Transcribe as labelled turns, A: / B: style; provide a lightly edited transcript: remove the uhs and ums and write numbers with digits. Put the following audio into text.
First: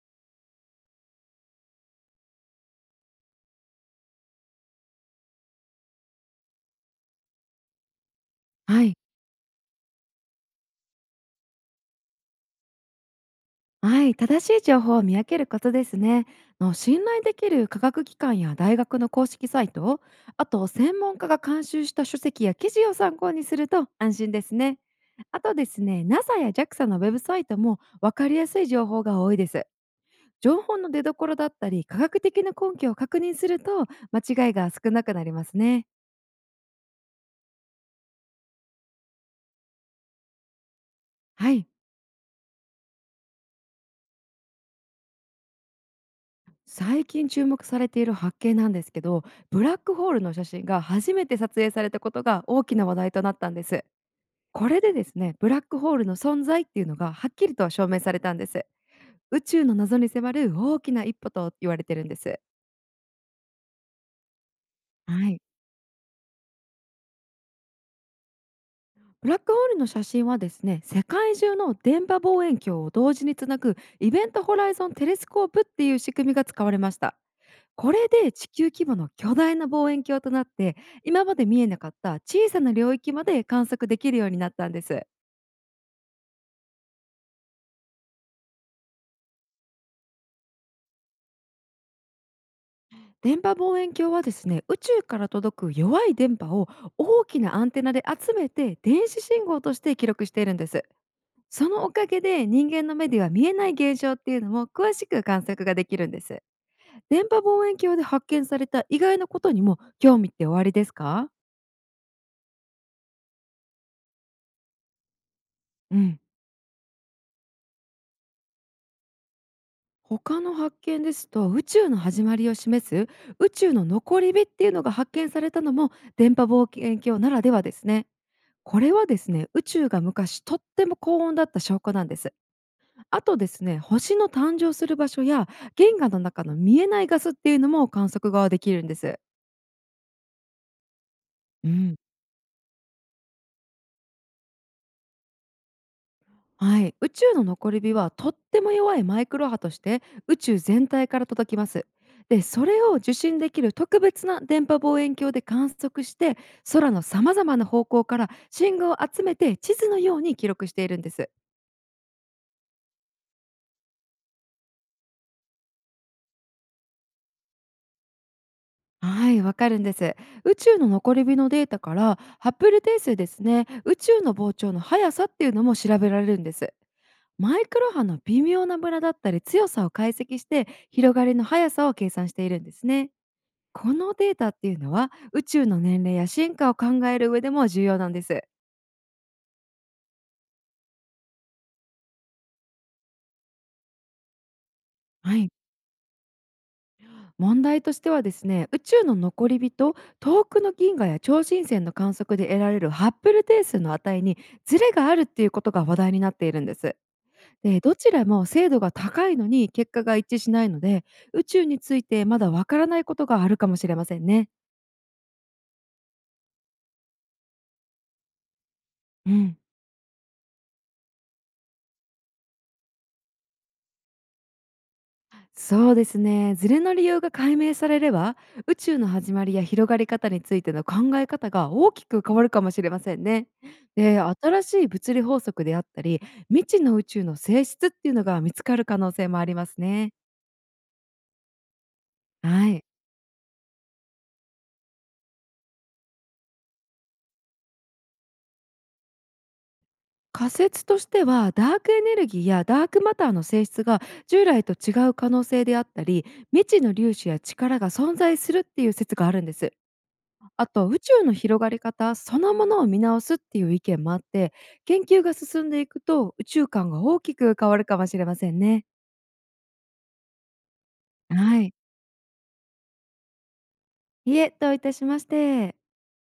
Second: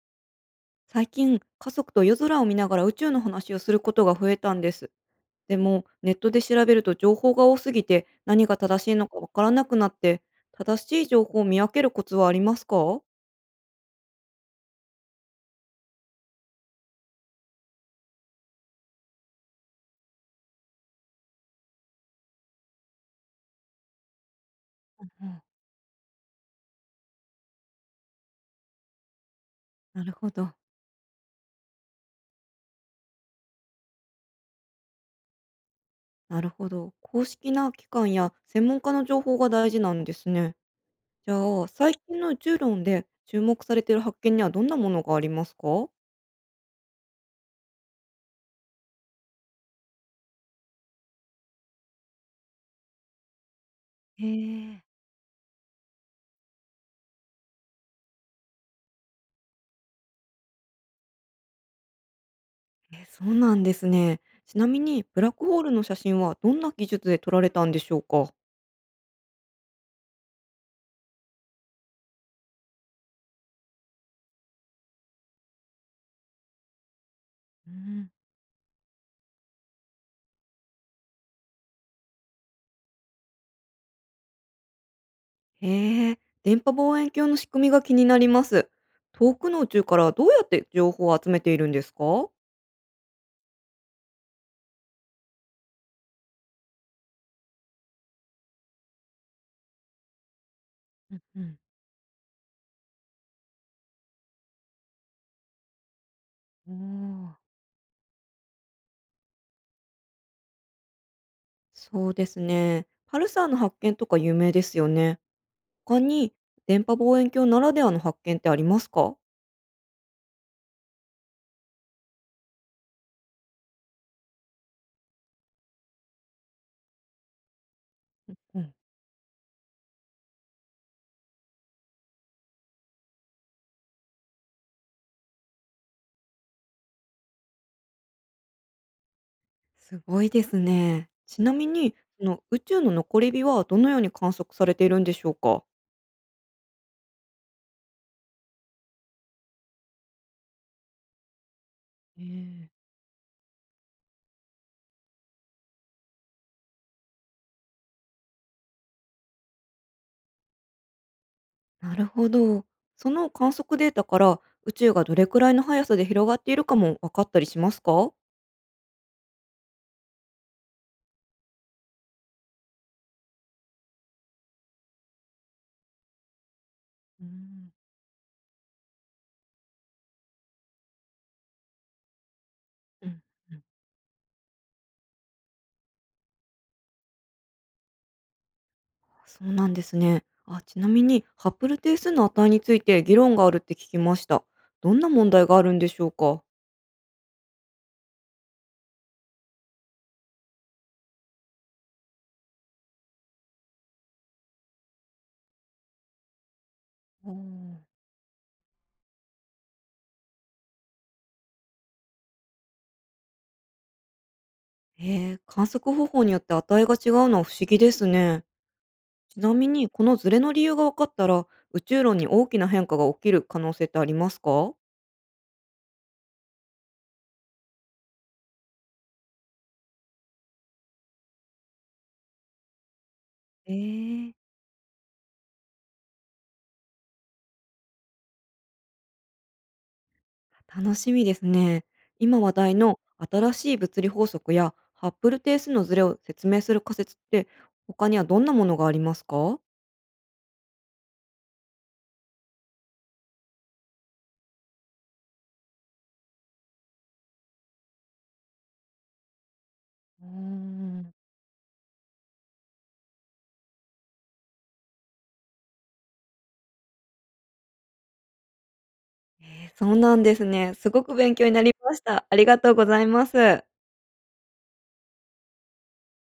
A: 最近、家族と夜空を見ながら宇宙の話をすることが増えたんです。でも、ネットで調べると情報が多すぎて、何が正
B: は
A: しい
B: い、
A: のかわからなくなって、正しい情報を見分けるコツはありますか？
B: はい、正しい情報を見分けることですね。信頼できる科学機関や大学の公式サイト、あと専門家が監修した書籍や記事を参考にすると安心ですね。
A: う
B: あ
A: ん、
B: とですね、NASA や JAXA のウェブサイトも分かりやすい情報が多いです。
A: なるほど。
B: 情報の出所だったり、科学的な根拠を確認すると間違いが少なくなりますね。
A: なるほど。公式な機関や専門家の情報が大事なんですね。じ
B: は
A: ゃあ、
B: い。
A: 最近の宇宙論で注目されている発見にはどんなものがありますか？
B: 最近注目されている発見なんですけど、ブラックホールの写真が初めて撮影されたことが大きな話題となったんです。
A: へ
B: これ
A: え
B: でですね、ブラックホールの存在っていうのがはっきりと証明されたんです。宇宙の謎に迫る大きな一歩と言われてるんです。
A: え、そうなんですね。ちなみに、ブ
B: は
A: ラッ
B: い、
A: クホールの写真はどんな技術で撮られたんでしょうか？
B: ブラックホールの写真はですね、世界中の電波望遠鏡を同時につなぐイベントホライゾンテレスコープっていう仕組みが使われました。
A: う
B: これ
A: ん、
B: で地球規模の巨大な望遠鏡となって、今まで見えなかった小さな領域まで観測できるようになったんです。
A: へえ、電波望遠鏡の仕組みが気になります。遠くの宇宙からどうやって情報を集めているんですか？
B: 電波望遠鏡はですね、宇宙から届く弱い電波を大きなアンテナで集めて電子信号として記録しているんです。
A: うん、
B: そのおかげで人間の目では見えない現象っていうのも詳しく観測ができるんです。
A: う
B: 電
A: ん、おー。
B: 波望遠鏡で発見された意外なことにも興味っておありですか？
A: そうですね。パルサーの発見とか有名ですよね。
B: う
A: 他
B: ん、
A: に電波望遠鏡ならではの発見ってありますか？
B: 他の発見ですと、宇宙の始まりを示す宇宙の残り火っていうのが発見されたのも電波望遠鏡ならではですね。
A: うん、
B: これはですね、宇宙が昔とっても高温だった証拠なんです。あとですね、星の誕生する場所や原画の中の見えないガスっていうのも観測ができるんです。
A: すごいですね。ちなみ
B: う
A: に、
B: ん、
A: その宇宙の残り火はどのように観測されているんでしょうか？
B: はい、宇宙の残り火はとっても弱いマイクロ波として宇宙全体から届きます。で、そ
A: え
B: れ
A: え、
B: を受信できる特別な電波望遠鏡で観測して、空の様々な方向から信号を集めて地図のように記録しているんです。
A: なるほど。その観測データから宇宙がどれくらいの速さで広がっているかも分かったりしますか？
B: はい、わかるんです。宇宙の残り火のデータからハッブル定数ですね、宇宙の膨張の速さっていうのも調べられるんです。
A: うーん、
B: マイクロ波の微妙なムラだったり強さを解析して広がりの速さを計算しているんです
A: う
B: ね。
A: ん、うん。
B: このデータっていうのは宇宙の年齢や進化を考える上でも重要なんです。
A: あ、そうなんですね。あ、ちなみにハッブル定数の値について議論があるって聞きました。どんな問
B: は
A: 題
B: い。
A: があるんでしょうか？
B: 問題としてはですね、宇宙の残り人遠くの銀河や超新星の観測で得られるハッブル定数の値にズレがあるっていうことが話題になっているんです。
A: お
B: で、
A: ー、
B: どちらも精度が高いのに結果が一致しないので、宇宙についてまだわからないことがあるかもしれませんね。
A: えー、観測方法によって値が違うのは不思議ですね。
B: う
A: ちな
B: ん、
A: みにこのズレの理由が分かったら、宇宙論に大きな変化が起きる可能性ってありますか？
B: そうですね。ズレの理由が解明されれば、宇宙の始まりや広がり方についての考え方が大きく変わるかもしれませんね。
A: え
B: で、
A: え、
B: 新しい物理法則であったり、未知の宇宙の性質っていうのが見つかる可能性もありますね。
A: 楽しみですね。今話
B: は
A: 題
B: い。
A: の新しい物理法則やハッブル定数のズレを説明する仮説って他にはどんなものがありますか？
B: 仮説としては、ダークエネルギーやダークマターの性質が従来と違う可能性であったり、未知の粒子や力が存在するっていう説があるんです。
A: うー
B: あと宇
A: ん、
B: 宙の広がり方そのものを見直すっていう意見もあって、研究が進んでいくと宇宙観が大きく変わるかもしれませんね。
A: えー、そうなんですね。すごく勉強にな
B: は
A: り
B: い。
A: ました。ありがとうございます。
B: いえ、どういたしまして。